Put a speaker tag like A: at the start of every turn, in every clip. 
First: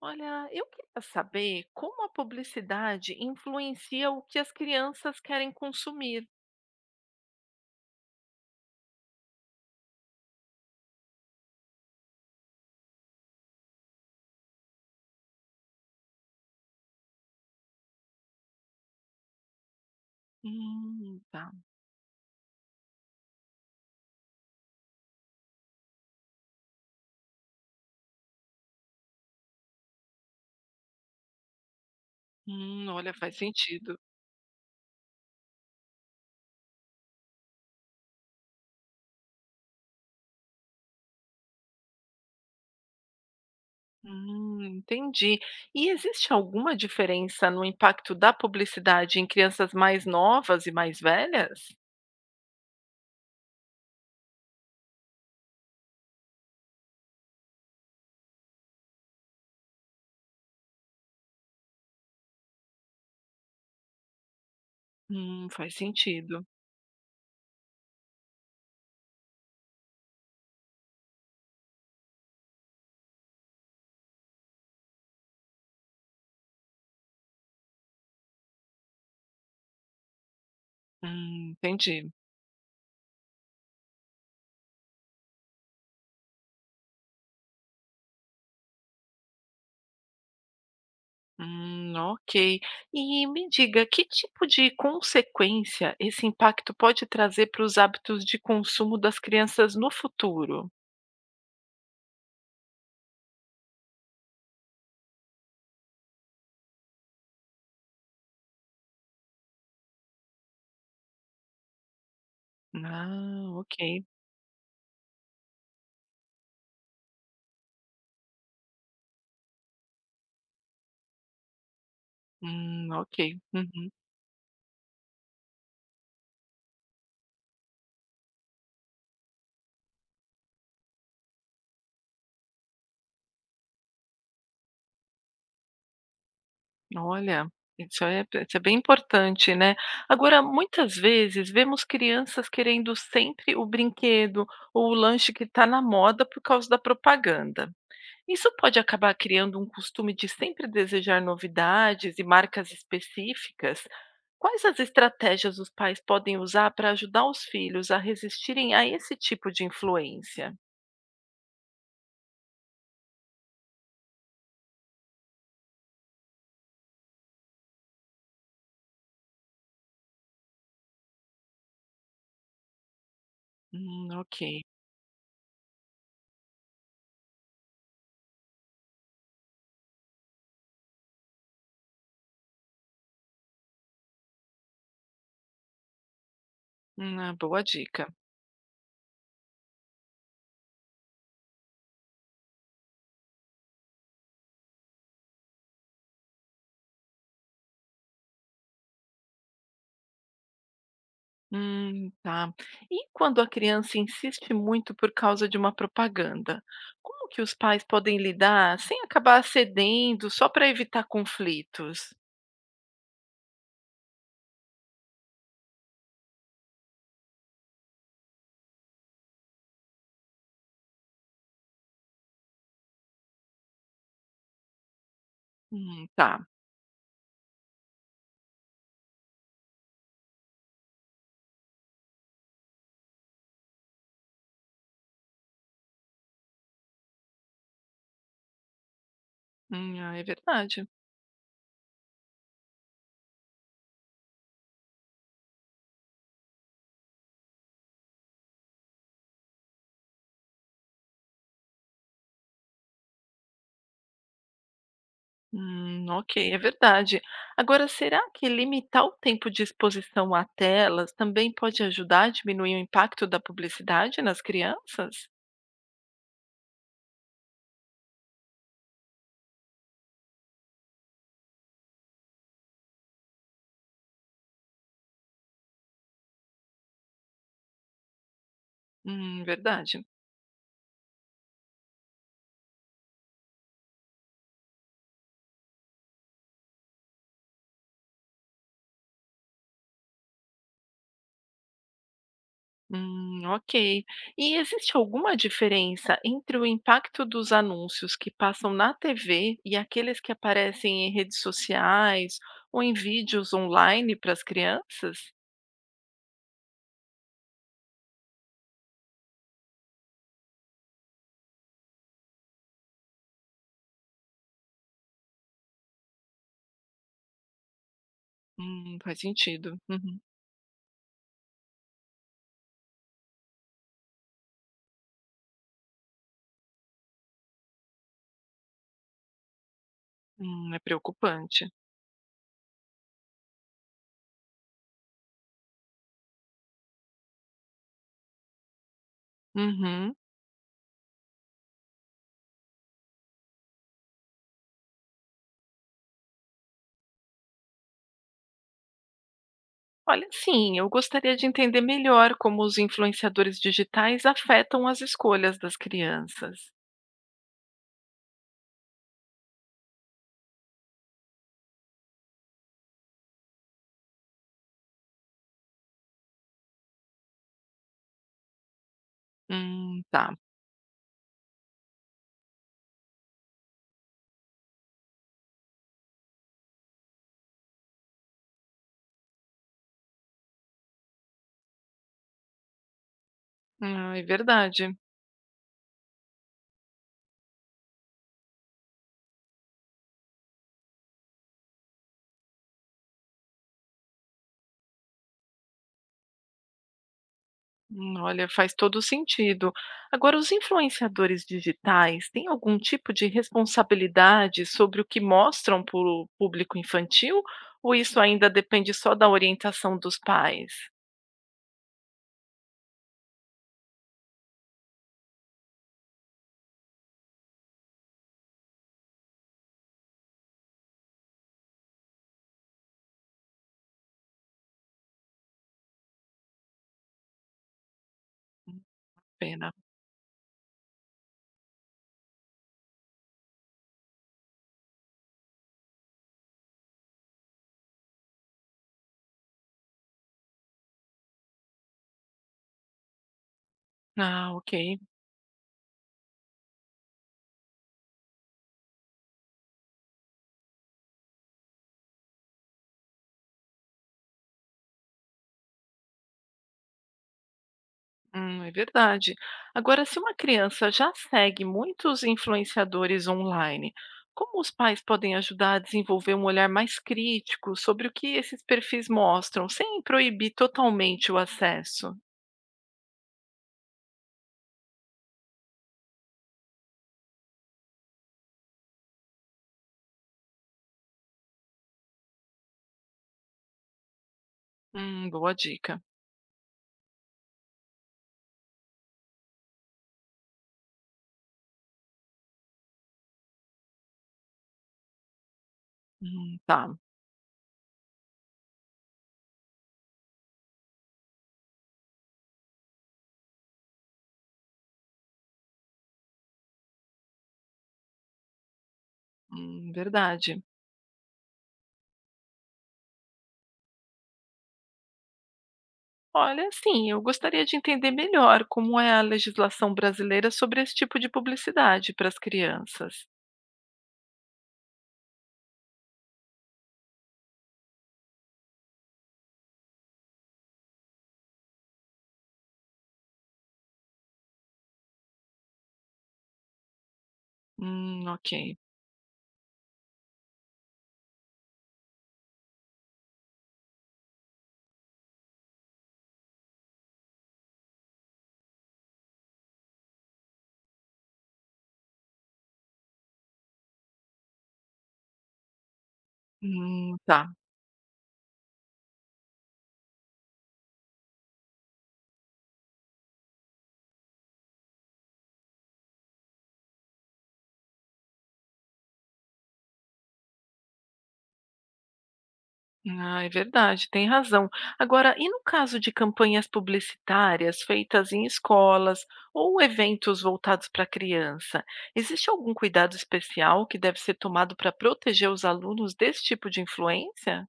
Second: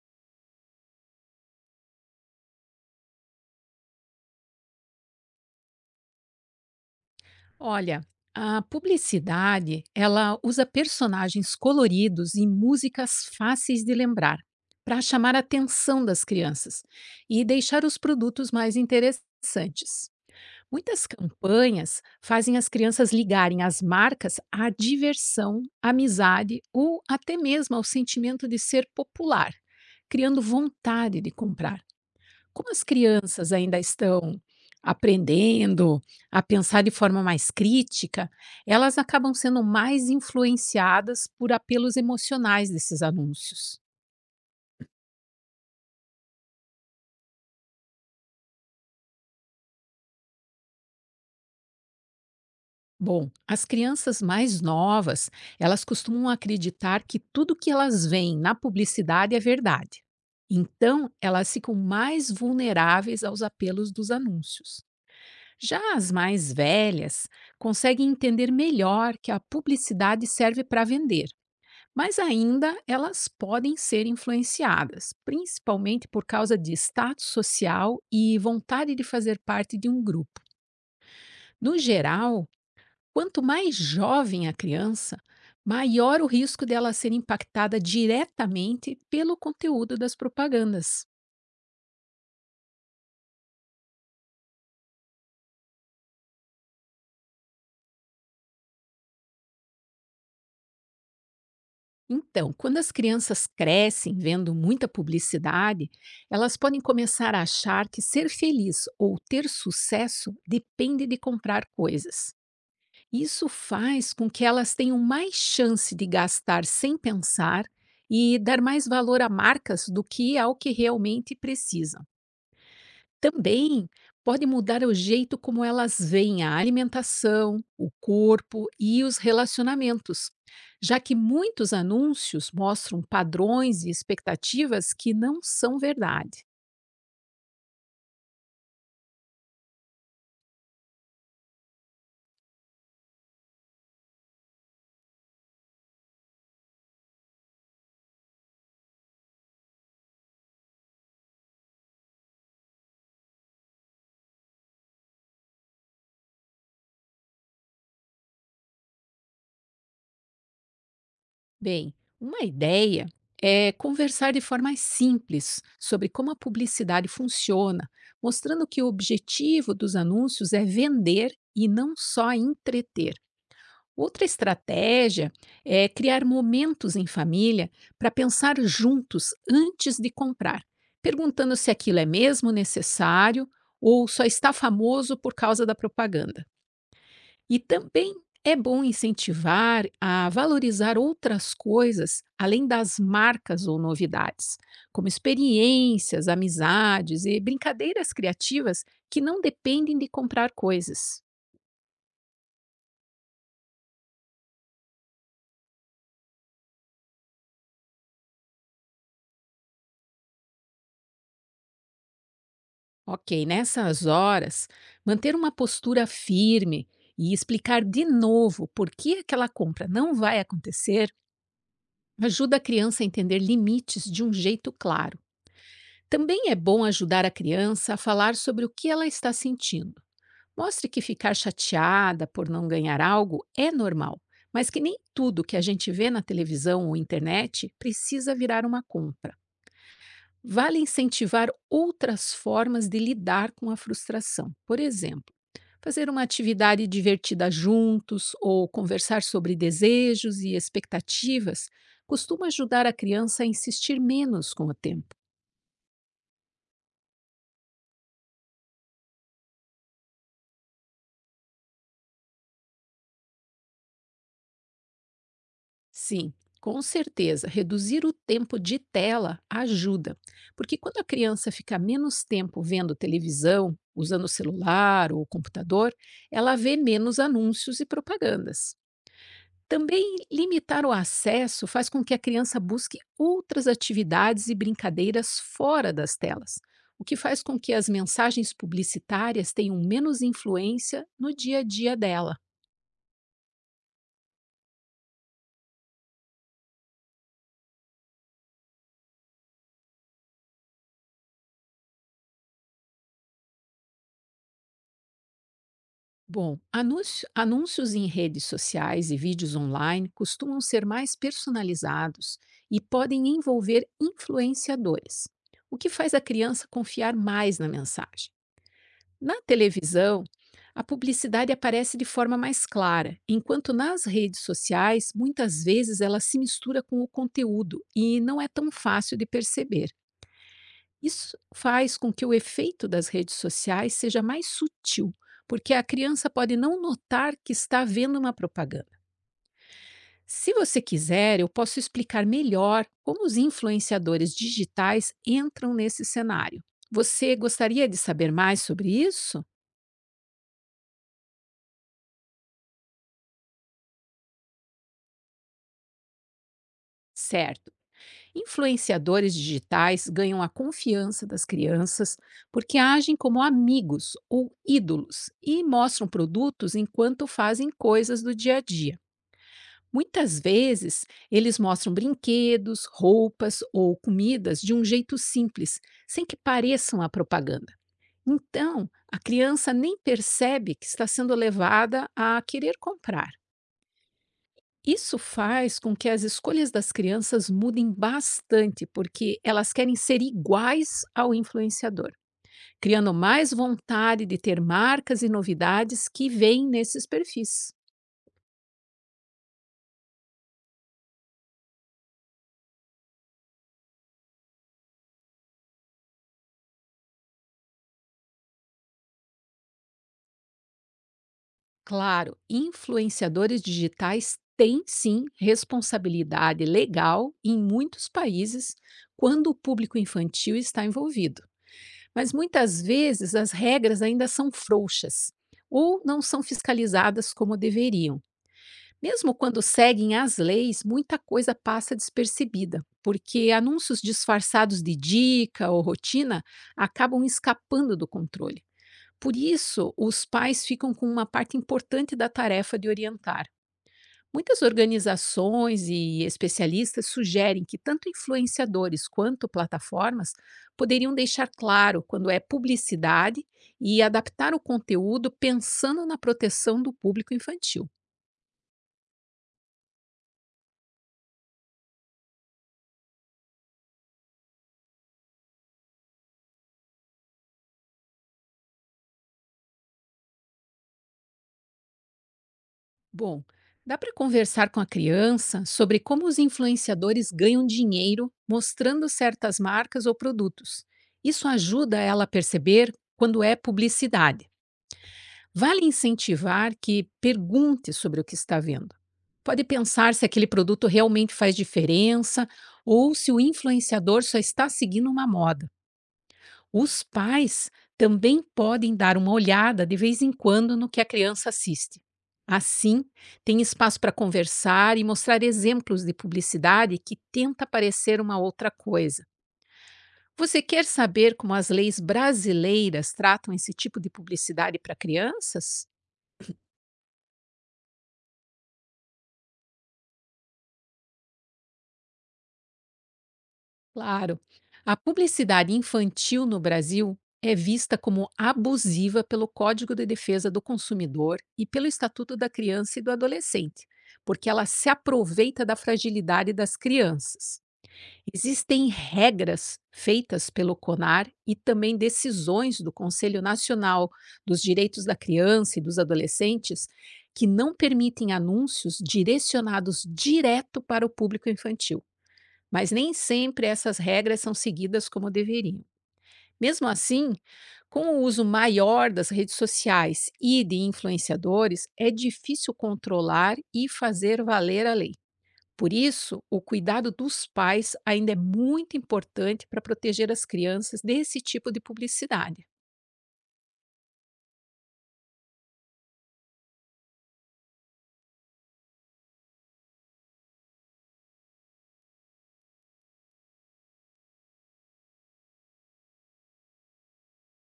A: Olha, eu queria saber como a publicidade influencia o que as crianças querem consumir.
B: Olha, a publicidade, ela usa personagens coloridos e músicas fáceis de lembrar para chamar a atenção das crianças e deixar os produtos mais interessantes. Muitas
A: Tá.
B: campanhas fazem as crianças ligarem as marcas à diversão, amizade ou até mesmo ao sentimento de ser popular, criando vontade de comprar. Como as
A: Olha, faz
B: crianças ainda
A: sentido.
B: estão aprendendo a pensar de forma mais crítica, elas acabam sendo mais influenciadas por apelos emocionais desses anúncios.
A: Entendi. E existe alguma diferença no impacto da publicidade em crianças mais novas e mais velhas?
B: Bom, as crianças mais novas, elas costumam acreditar que tudo que elas veem na publicidade é verdade. Então, elas ficam mais vulneráveis aos apelos dos anúncios.
A: Faz
B: Já as
A: sentido.
B: mais velhas conseguem entender melhor que a publicidade serve para vender. Mas ainda elas podem ser influenciadas, principalmente por causa de status social e vontade de fazer parte de um grupo. No
A: Entendi.
B: geral, quanto mais jovem a criança, maior o risco dela ser impactada diretamente pelo conteúdo das propagandas.
A: Ok. E me diga, que tipo de consequência esse impacto pode trazer para os hábitos de consumo das crianças no futuro?
B: Então, quando as crianças crescem vendo muita publicidade, elas podem começar a achar que ser feliz ou ter sucesso depende de comprar coisas.
A: Ah,
B: Isso
A: ok.
B: faz com que elas tenham mais chance de gastar sem pensar e dar mais valor a marcas do que ao que realmente precisam.
A: Ok.
B: Também
A: Uhum.
B: pode mudar o jeito como elas veem a alimentação, o corpo e os relacionamentos, já que muitos anúncios mostram padrões e expectativas que não são verdade.
A: Olha, isso é bem importante, né? Agora, muitas vezes vemos crianças querendo sempre o brinquedo ou o lanche que está na moda por causa da propaganda. Isso pode acabar criando um costume de sempre desejar novidades e marcas específicas. Quais as estratégias os pais podem usar para ajudar os filhos a resistirem a esse tipo de influência?
B: Bem, uma ideia é conversar de forma simples sobre como a publicidade funciona, mostrando que o objetivo dos anúncios é vender e não só entreter. Outra
A: Ok.
B: estratégia é criar momentos em família para pensar juntos antes de comprar, perguntando se aquilo é mesmo necessário ou só está famoso por causa da propaganda.
A: Uma
B: E
A: boa dica.
B: também é bom incentivar a valorizar outras coisas além das marcas ou novidades, como experiências, amizades e brincadeiras criativas que não dependem de comprar coisas.
A: Tá. E quando a criança insiste muito por causa de uma propaganda, como que os pais podem lidar sem acabar cedendo só para evitar conflitos?
B: Ok, nessas horas, manter uma postura firme e explicar de novo por que aquela compra não vai acontecer ajuda a criança a entender limites de um jeito claro.
A: Tá.
B: Também é bom ajudar a criança a falar sobre o que ela está sentindo. Mostre que ficar chateada por não ganhar algo é normal, mas que nem tudo que a gente vê na televisão ou internet precisa virar uma compra.
A: Ah, é
B: Vale
A: verdade.
B: incentivar outras formas de lidar com a frustração. Por exemplo, fazer uma atividade divertida juntos ou conversar sobre desejos e expectativas costuma ajudar a criança a insistir menos com o tema.
A: Ok, é verdade. Agora, será que limitar o tempo de exposição a telas também pode ajudar a diminuir o impacto da publicidade nas crianças?
B: Sim, com certeza. Reduzir o tempo de tela ajuda, porque quando a criança fica menos tempo vendo televisão, usando o celular ou o computador, ela vê menos anúncios e propagandas.
A: Verdade.
B: Também limitar o acesso faz com que a criança busque outras atividades e brincadeiras fora das telas, o que faz com que as mensagens publicitárias tenham menos influência no dia a dia dela.
A: Ok. E existe alguma diferença entre o impacto dos anúncios que passam na TV e aqueles que aparecem em redes sociais ou em vídeos online para as crianças?
B: Bom, anúncios em redes sociais e vídeos online costumam ser mais personalizados e podem envolver influenciadores, o que faz a criança confiar mais na mensagem.
A: Faz
B: Na
A: sentido. Uhum.
B: televisão, a publicidade aparece de forma mais clara, enquanto nas redes sociais, muitas vezes ela se mistura com o conteúdo e não é tão fácil de perceber.
A: É
B: Isso
A: preocupante.
B: faz com que o efeito das redes sociais seja mais sutil, porque a criança pode não notar que está vendo uma propaganda.
A: Uhum.
B: Se você quiser, eu posso explicar melhor como os influenciadores digitais entram nesse cenário. Você gostaria de saber mais sobre isso?
A: Olha, sim, eu gostaria de entender melhor como os influenciadores digitais afetam as escolhas das crianças.
B: Certo. Influenciadores digitais ganham a confiança das crianças porque agem como amigos ou ídolos e mostram produtos enquanto fazem coisas do dia a dia.
A: Tá.
B: Muitas vezes, eles mostram brinquedos, roupas ou comidas de um jeito simples, sem que pareçam a propaganda. Então, a criança nem percebe que está sendo levada a querer comprar.
A: Ah, é verdade.
B: Isso faz com que as escolhas das crianças mudem bastante, porque elas querem ser iguais ao influenciador, criando mais vontade de ter marcas e novidades que vêm nesses perfis.
A: Olha, faz todo sentido. Agora, os influenciadores digitais têm algum tipo de responsabilidade sobre o que mostram para o público infantil? Ou isso ainda depende só da orientação dos pais?
B: Claro, influenciadores digitais têm sim responsabilidade legal em muitos países quando o público infantil está envolvido. Mas muitas vezes as regras ainda são frouxas ou não são fiscalizadas como deveriam. Mesmo quando
A: Pena.
B: seguem as leis, muita coisa passa despercebida, porque anúncios disfarçados de dica ou rotina acabam escapando do controle. Por isso, os pais ficam com uma parte importante da tarefa de orientar.
A: Ah,
B: Muitas
A: ok.
B: organizações e especialistas sugerem que tanto influenciadores quanto plataformas poderiam deixar claro quando é publicidade e adaptar o conteúdo pensando na proteção do público infantil.
A: É verdade. Agora, se uma criança já segue muitos influenciadores online, como os pais podem ajudar a desenvolver um olhar mais crítico sobre o que esses perfis mostram, sem proibir totalmente o acesso?
B: Bom, dá para conversar com a criança sobre como os influenciadores ganham dinheiro mostrando certas marcas ou produtos. Isso ajuda ela a perceber quando é publicidade.
A: Boa
B: Vale
A: dica.
B: incentivar que pergunte sobre o que está vendo. Pode pensar se aquele produto realmente faz diferença ou se o influenciador só está seguindo uma moda.
A: Tá.
B: Os pais também podem dar uma olhada de vez em quando no que a criança assiste. Assim, tem espaço para conversar e mostrar exemplos de publicidade que tenta parecer uma outra coisa.
A: Verdade.
B: Você quer saber como as leis brasileiras tratam esse tipo de publicidade para crianças?
A: Olha, sim, eu gostaria de entender melhor como é a legislação brasileira sobre esse tipo de publicidade para as crianças.
B: Claro. A publicidade infantil no Brasil é vista como abusiva pelo Código de Defesa do Consumidor e pelo Estatuto da Criança e do Adolescente, porque ela se aproveita da fragilidade das crianças.
A: Ok.
B: Existem regras feitas pelo CONAR e também decisões do Conselho Nacional dos Direitos da Criança e dos Adolescentes que não permitem anúncios direcionados direto para o público infantil, mas nem sempre essas regras são seguidas como deveriam. Mesmo assim,
A: Tá.
B: com o uso maior das redes sociais e de influenciadores, é difícil controlar e fazer valer a lei. Por isso, o cuidado dos pais ainda é muito importante para proteger as crianças desse tipo de publicidade.
A: Ah, é verdade, tem razão. Agora, e no caso de campanhas publicitárias feitas em escolas ou eventos voltados para criança, existe algum cuidado especial que deve ser tomado para proteger os alunos desse tipo de influência?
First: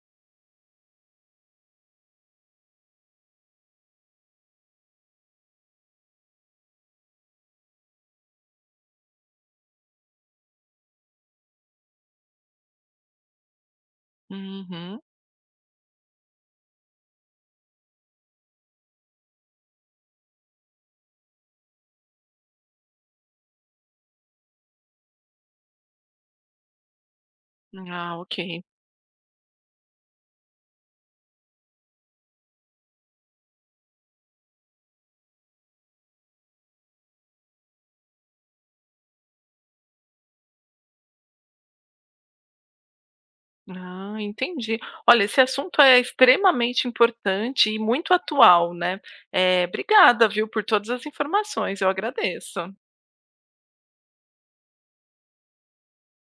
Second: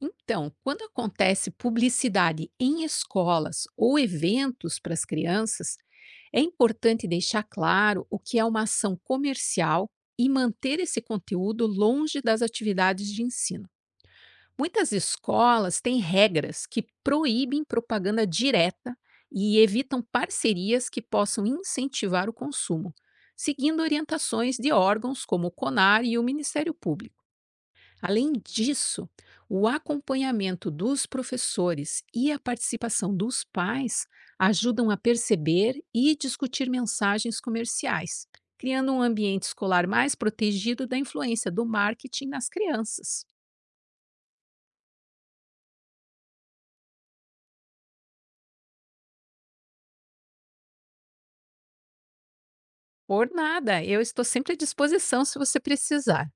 B: Então, quando acontece publicidade em escolas ou eventos para as crianças, é importante deixar claro o que é uma ação comercial e manter esse conteúdo longe das atividades de ensino. Muitas
A: Uhum.
B: escolas têm regras que proíbem propaganda direta e evitam parcerias que possam incentivar o consumo, seguindo orientações de órgãos como o CONAR e o Ministério Público.
A: Ah,
B: Além
A: ok.
B: disso, o acompanhamento dos professores e a participação dos pais ajudam a perceber e discutir mensagens comerciais, criando um ambiente escolar mais protegido da influência do marketing nas crianças.
A: Ah, entendi. Olha, esse assunto é extremamente importante e muito atual, né? É, obrigada, viu, por todas as informações, eu agradeço.
B: Por nada, eu estou sempre à disposição se você precisar.